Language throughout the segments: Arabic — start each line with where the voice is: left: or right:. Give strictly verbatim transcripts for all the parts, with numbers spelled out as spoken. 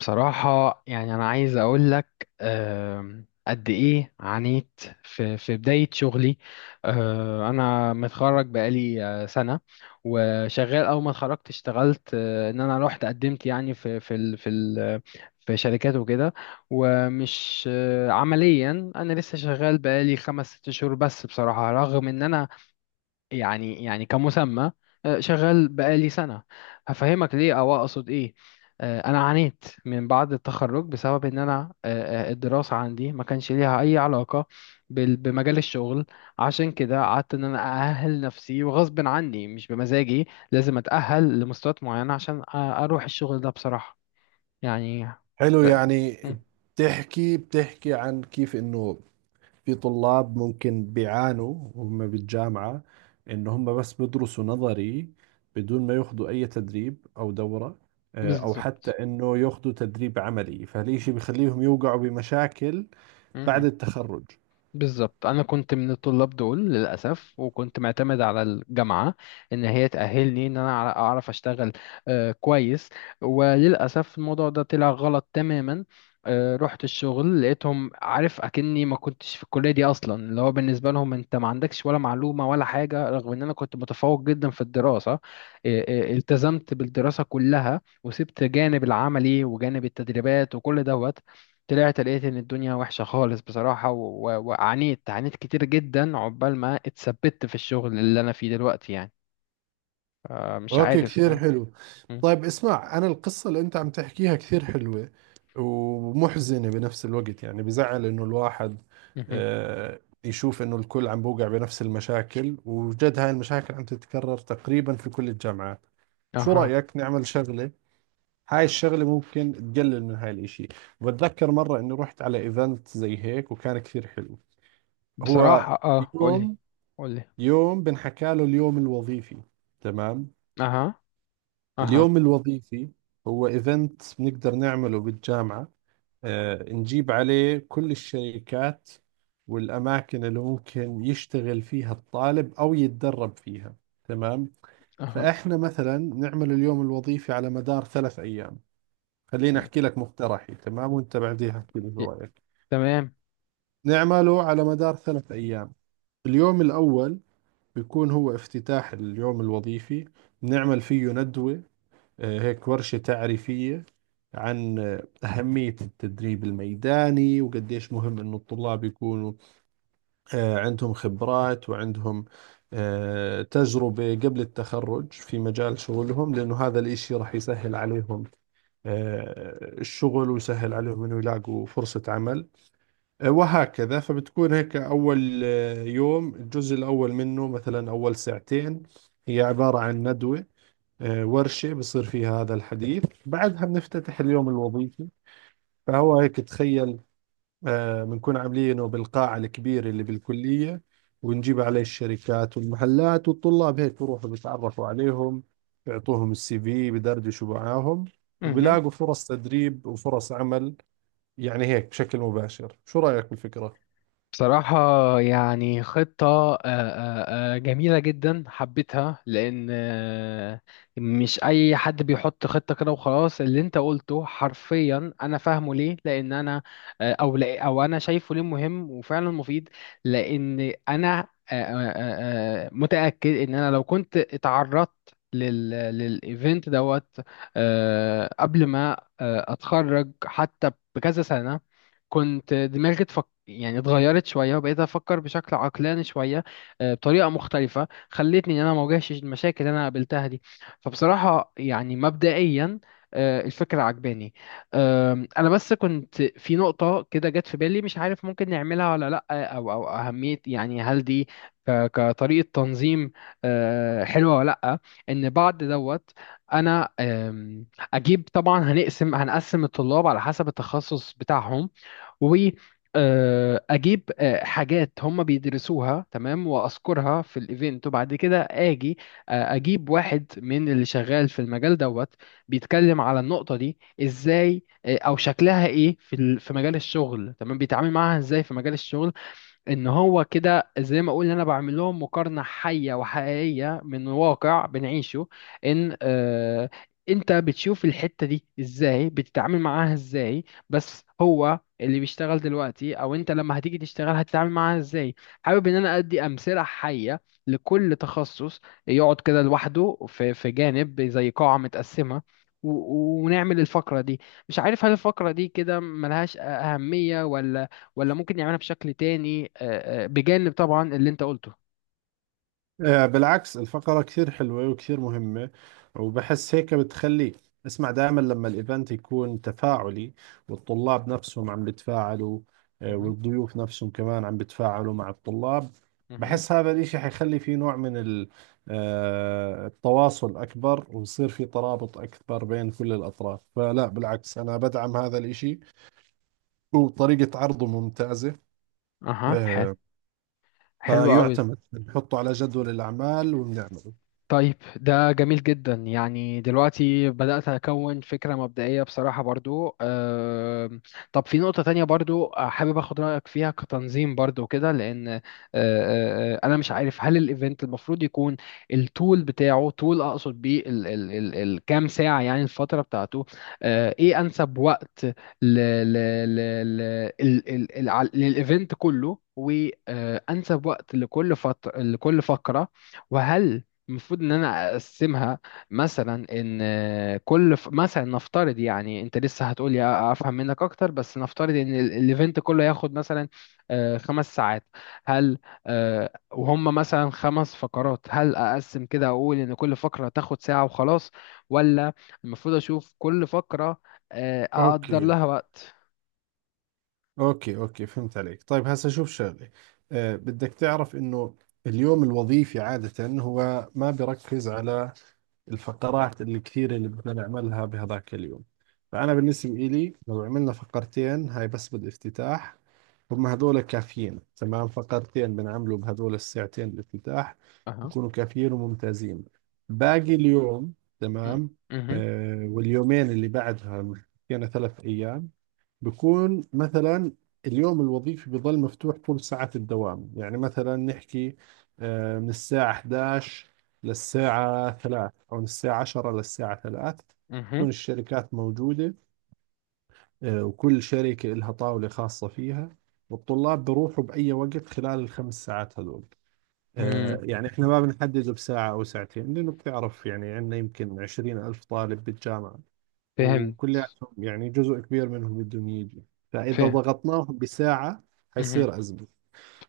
left: بصراحة يعني أنا عايز أقول لك، آم، قد إيه عانيت في في بداية شغلي. آه، أنا متخرج بقالي آه، سنة، وشغال. أول ما اتخرجت اشتغلت، آه، إن أنا رحت قدمت يعني في في ال في ال في شركات وكده. ومش آه، عمليا أنا لسه شغال بقالي خمس ست شهور بس، بصراحة رغم إن أنا يعني يعني كمسمى آه، شغال بقالي سنة. هفهمك ليه أو أقصد إيه. آه، أنا عانيت من بعد التخرج بسبب إن أنا آه، آه، الدراسة عندي ما كانش ليها أي علاقة بال- بمجال الشغل. عشان كده قعدت إن أنا أأهل نفسي وغصب عني مش بمزاجي، لازم أتأهل لمستويات معينة عشان أ- أروح الشغل ده بصراحة يعني.
right: حلو
left: ف-
right: يعني.
left: م،
right: بتحكي بتحكي عن كيف انه في طلاب ممكن بيعانوا وهم بالجامعة، إن هم بس بدرسوا نظري بدون ما ياخذوا أي تدريب أو دورة، آه، أو حتى
left: بالظبط.
right: إنه ياخذوا تدريب عملي، فهالشيء بخليهم يوقعوا بمشاكل بعد
left: مهم.
right: التخرج.
left: بالظبط، انا كنت من الطلاب دول للاسف، وكنت معتمد على الجامعه ان هي تاهلني ان انا أع- اعرف اشتغل آه، كويس. وللاسف الموضوع ده طلع غلط تماما. آه، رحت الشغل لقيتهم عارف اكني ما كنتش في الكليه دي اصلا، اللي هو بالنسبه لهم انت ما عندكش ولا معلومه ولا حاجه، رغم ان انا كنت متفوق جدا في الدراسه. آه، آه، التزمت بالدراسه كلها وسبت جانب العملي وجانب التدريبات وكل دوت. طلعت لقيت ان الدنيا وحشة خالص بصراحة، و- و- وعانيت عانيت كتير جدا عقبال ما اتثبت في الشغل اللي انا فيه دلوقتي يعني. آه، مش
right: اوكي،
left: عارف.
right: كثير
left: م-
right: حلو.
left: م-
right: طيب اسمع، انا القصة اللي انت عم تحكيها كثير حلوة ومحزنة بنفس الوقت، يعني بزعل انه الواحد
left: مهم.
right: آه، يشوف انه الكل عم بوقع بنفس المشاكل، وجد هاي المشاكل عم تتكرر تقريبا في كل الجامعات. شو
left: اها.
right: رأيك نعمل شغلة؟ هاي الشغلة ممكن تقلل من هاي الاشي. بتذكر مرة اني رحت على ايفنت زي هيك وكان كثير حلو. هو
left: بصراحة اه قولي.
right: يوم،
left: قولي.
right: يوم بنحكى له اليوم الوظيفي، تمام؟
left: اها. اها.
right: اليوم الوظيفي هو ايفنت بنقدر نعمله بالجامعة، آه، نجيب عليه كل الشركات والأماكن اللي ممكن يشتغل فيها الطالب أو يتدرب فيها، تمام؟
left: اها.
right: فإحنا مثلا نعمل اليوم الوظيفي على مدار ثلاث أيام. خليني
left: م.
right: أحكي لك مقترحي تمام، وأنت بعديها احكي لي
left: ي-
right: شو رأيك.
left: تمام.
right: نعمله على مدار ثلاث أيام. اليوم الأول بيكون هو افتتاح اليوم الوظيفي، نعمل فيه ندوة، آه، هيك ورشة تعريفية عن آه، أهمية التدريب الميداني وقديش مهم إنه الطلاب يكونوا آه، عندهم خبرات وعندهم آه، تجربة قبل التخرج في مجال شغلهم، لأنه هذا الإشي راح يسهل عليهم آه، الشغل ويسهل عليهم إنه يلاقوا فرصة عمل آه، وهكذا. فبتكون هيك أول آه، يوم، الجزء الأول منه مثلا أول ساعتين هي عبارة عن ندوة، آه، ورشة بصير فيها هذا الحديث، بعدها بنفتتح اليوم الوظيفي. فهو هيك تخيل، آه، بنكون عاملينه بالقاعة الكبيرة اللي بالكلية، ونجيب عليه الشركات والمحلات، والطلاب هيك بروحوا بيتعرفوا عليهم، بيعطوهم السي في، بدردشوا معاهم وبلاقوا فرص تدريب وفرص عمل، يعني هيك بشكل مباشر. شو رأيك بالفكرة؟
left: بصراحة يعني خطة آه، آه، آه، جميلة جدا، حبيتها لأن آه، مش أي حد بيحط خطة كده وخلاص. اللي أنت قلته حرفيا أنا فاهمه ليه، لأن أنا آه، أو لا، أو أنا شايفه ليه مهم وفعلا مفيد. لأن أنا آه، آه، آه، آه، متأكد إن أنا لو كنت اتعرضت لل للإيفنت دوت آه، قبل ما آه، أتخرج حتى بكذا سنة، كنت دماغي اتفك، يعني اتغيرت شوية وبقيت أفكر بشكل عقلاني شوية آه، بطريقة مختلفة خلتني إن أنا ما واجهش المشاكل اللي أنا قابلتها دي. فبصراحة يعني مبدئيا آه، الفكرة عجباني. آم، أنا بس كنت في نقطة كده جت في بالي، مش عارف ممكن نعملها ولا لأ، أو أو أهمية يعني هل دي ك- كطريقة تنظيم آه، حلوة ولا لأ. إن بعد دوت أنا آم، أجيب. طبعا هنقسم هنقسم الطلاب على حسب التخصص بتاعهم، واجيب حاجات هم بيدرسوها تمام واذكرها في الايفنت، وبعد كده اجي آه، اجيب واحد من اللي شغال في المجال دوت بيتكلم على النقطة دي ازاي آه، او شكلها ايه في ال- في مجال الشغل، تمام، بيتعامل معاها ازاي في مجال الشغل. ان هو كده زي ما اقول انا بعمل لهم مقارنه حيه وحقيقيه من واقع بنعيشه. ان آه انت بتشوف الحته دي ازاي، بتتعامل معاها ازاي؟ بس هو اللي بيشتغل دلوقتي او انت لما هتيجي تشتغل هتتعامل معاها ازاي. حابب ان انا ادي امثله حيه لكل تخصص، يقعد كده لوحده في في جانب زي قاعه متقسمه، و- ونعمل الفقرة دي. مش عارف هل الفقرة دي كده ملهاش أهمية ولا، ولا ممكن يعملها بشكل تاني آه، آه، بجانب طبعا اللي انت قلته.
right: آه، بالعكس، الفقرة كثير حلوة وكثير مهمة. وبحس هيك بتخلي، اسمع، دائما لما الايفنت يكون تفاعلي والطلاب نفسهم عم بتفاعلوا آه،
left: مهم.
right: والضيوف نفسهم كمان عم بتفاعلوا مع الطلاب،
left: مهم.
right: بحس هذا الاشي حيخلي في نوع من ال- آه، التواصل اكبر، ويصير في ترابط اكبر بين كل الاطراف. فلا بالعكس، انا بدعم هذا الاشي وطريقة عرضه ممتازة.
left: اها. حلو.
right: آه،
left: حلو قوي.
right: فيعتمد بنحطه على جدول الاعمال وبنعمله.
left: طيب ده جميل جدا يعني، دلوقتي بدأت أكون فكرة مبدئية بصراحة برضو. آم، طب في نقطة تانية برضو آه، حابب أخد رأيك فيها كتنظيم برضو كده، لأن آه، آه، آه، أنا مش عارف هل الإيفنت المفروض يكون التول بتاعه، تول أقصد بيه ال- ال- ال- الكام ساعة يعني الفترة بتاعته. آه، إيه أنسب وقت ل- ل- ل- ل- ال- ال- الع- للإيفنت كله، وأنسب وقت لكل فترة لكل فقرة. وهل المفروض ان انا اقسمها مثلا ان كل ف... مثلا نفترض يعني، انت لسه هتقول لي افهم منك اكتر، بس نفترض ان ال- الايفنت كله ياخد مثلا آه، خمس ساعات، هل آه، وهم مثلا خمس فقرات، هل اقسم كده اقول ان كل فقرة تاخد ساعة وخلاص، ولا المفروض اشوف كل فقرة آه، اقدر
right: اوكي
left: لها وقت.
right: اوكي اوكي، فهمت عليك. طيب هسه شوف شغله، أه، بدك تعرف انه اليوم الوظيفي عادة هو ما بركز على الفقرات اللي كثيرة اللي بدنا نعملها بهذاك اليوم. فأنا بالنسبة إلي لو عملنا فقرتين هاي بس بالافتتاح، هم هذول كافيين، تمام؟ فقرتين بنعمله بهذول الساعتين الافتتاح،
left: اها.
right: بكونوا كافيين وممتازين. باقي اليوم،
left: مم.
right: تمام،
left: مهم.
right: أه، واليومين اللي بعدها، يعني ثلاث أيام، بكون مثلا اليوم الوظيفي بظل مفتوح طول ساعة الدوام. يعني مثلا نحكي آه، من الساعة حداشر للساعة ثلاثة أو من الساعة عشرة للساعة ثلاثة.
left: مهم.
right: تكون الشركات موجودة، آه، وكل شركة لها طاولة خاصة فيها، والطلاب بروحوا بأي وقت خلال الخمس ساعات هذول. آه،
left: مم.
right: يعني احنا ما بنحدده بساعة أو ساعتين، لأنه بتعرف يعني عندنا يمكن عشرين ألف طالب بالجامعة
left: فهمت.
right: وكلياتهم، يعني جزء كبير منهم بدهم يجي، فإذا
left: فهم.
right: ضغطناهم بساعة
left: مهم.
right: حيصير أزمة.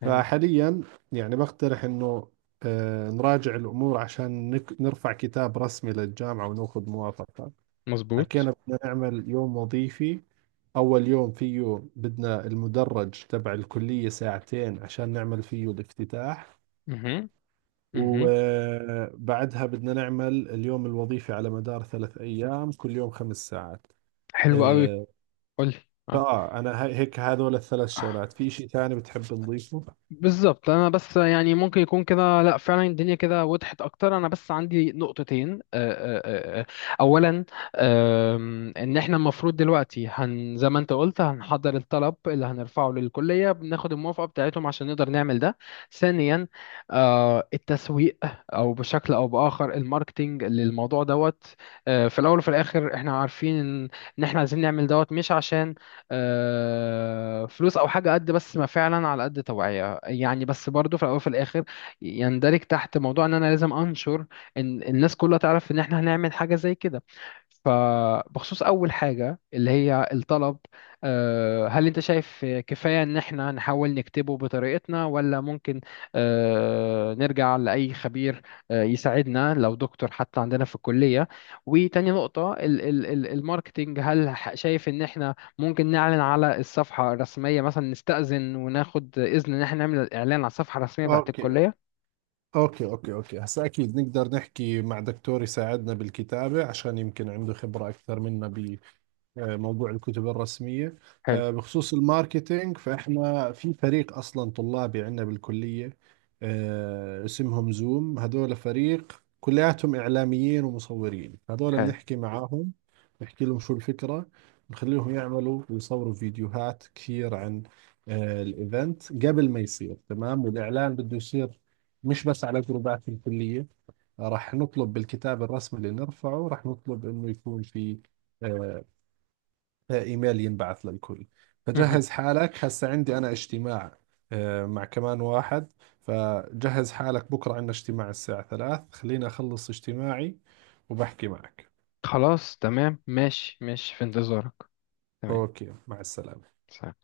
left: فهمت.
right: فحاليا يعني بقترح إنه آه، نراجع الأمور عشان نك- نرفع كتاب رسمي للجامعة وناخذ موافقة.
left: مظبوط.
right: حكينا بدنا نعمل يوم وظيفي، أول يوم فيه بدنا المدرج تبع الكلية ساعتين عشان نعمل فيه الافتتاح،
left: مهم. مهم.
right: وبعدها بدنا نعمل اليوم الوظيفي على مدار ثلاث أيام، كل يوم خمس ساعات.
left: حلو قوي.
right: آه،
left: قولي.
right: فاه انا هاي- هيك هذول الثلاث
left: آه.
right: شغلات. في شيء ثاني بتحب نضيفه؟
left: بالظبط. انا بس يعني ممكن يكون كده، لا فعلا الدنيا كده وضحت اكتر. انا بس عندي نقطتين آه، آه، آه. آه. اولا، آم، ان احنا المفروض دلوقتي هن زي ما انت قلت، هنحضر الطلب اللي هنرفعه للكلية، بناخد الموافقة بتاعتهم عشان نقدر نعمل ده. ثانيا آه، التسويق او بشكل او باخر الماركتينج للموضوع دوت. آه، في الاول وفي الاخر احنا عارفين ان إن احنا عايزين نعمل دوت مش عشان آه، فلوس او حاجه قد بس، ما فعلا على قد توعيه يعني، بس برضو في الاول وفي الاخر يندرج تحت موضوع ان انا لازم انشر ان الناس كلها تعرف ان احنا هنعمل حاجه زي كده. فبخصوص أول حاجة اللي هي الطلب، آه، هل أنت شايف كفاية إن إحنا نحاول نكتبه بطريقتنا، ولا ممكن آه، نرجع لأي خبير آه، يساعدنا لو دكتور حتى عندنا في الكلية؟ وتاني نقطة ال- ال- ال- الماركتينج، هل ح- شايف إن إحنا ممكن نعلن على الصفحة الرسمية مثلا، نستأذن وناخد إذن إن احنا نعمل إعلان على الصفحة الرسمية بتاعت
right: اوكي
left: الكلية؟
right: اوكي اوكي اوكي هسا اكيد نقدر نحكي مع دكتور يساعدنا بالكتابة، عشان يمكن عنده خبرة اكثر منا آه، موضوع الكتب الرسمية.
left: حلو.
right: آه، بخصوص الماركتينج، فإحنا في فريق أصلا طلابي عندنا بالكلية، آه، اسمهم زوم. هذول فريق كلياتهم إعلاميين ومصورين، هذول
left: حلو.
right: بنحكي معاهم، نحكي لهم شو الفكرة، نخليهم يعملوا ويصوروا فيديوهات كثير عن آه، الإيفنت قبل ما يصير، تمام؟ والإعلان بده يصير مش بس على جروبات الكلية، راح نطلب بالكتاب الرسمي اللي نرفعه، راح نطلب إنه يكون في آه، ايميل ينبعث للكل.
left: مهم.
right: فجهز حالك، هسه عندي انا اجتماع آه، مع كمان واحد، فجهز حالك بكرة عندنا اجتماع الساعة ثلاث، خليني اخلص اجتماعي وبحكي معك.
left: خلاص تمام، ماشي ماشي في انتظارك. تمام.
right: اوكي، مع السلامة.
left: سلام.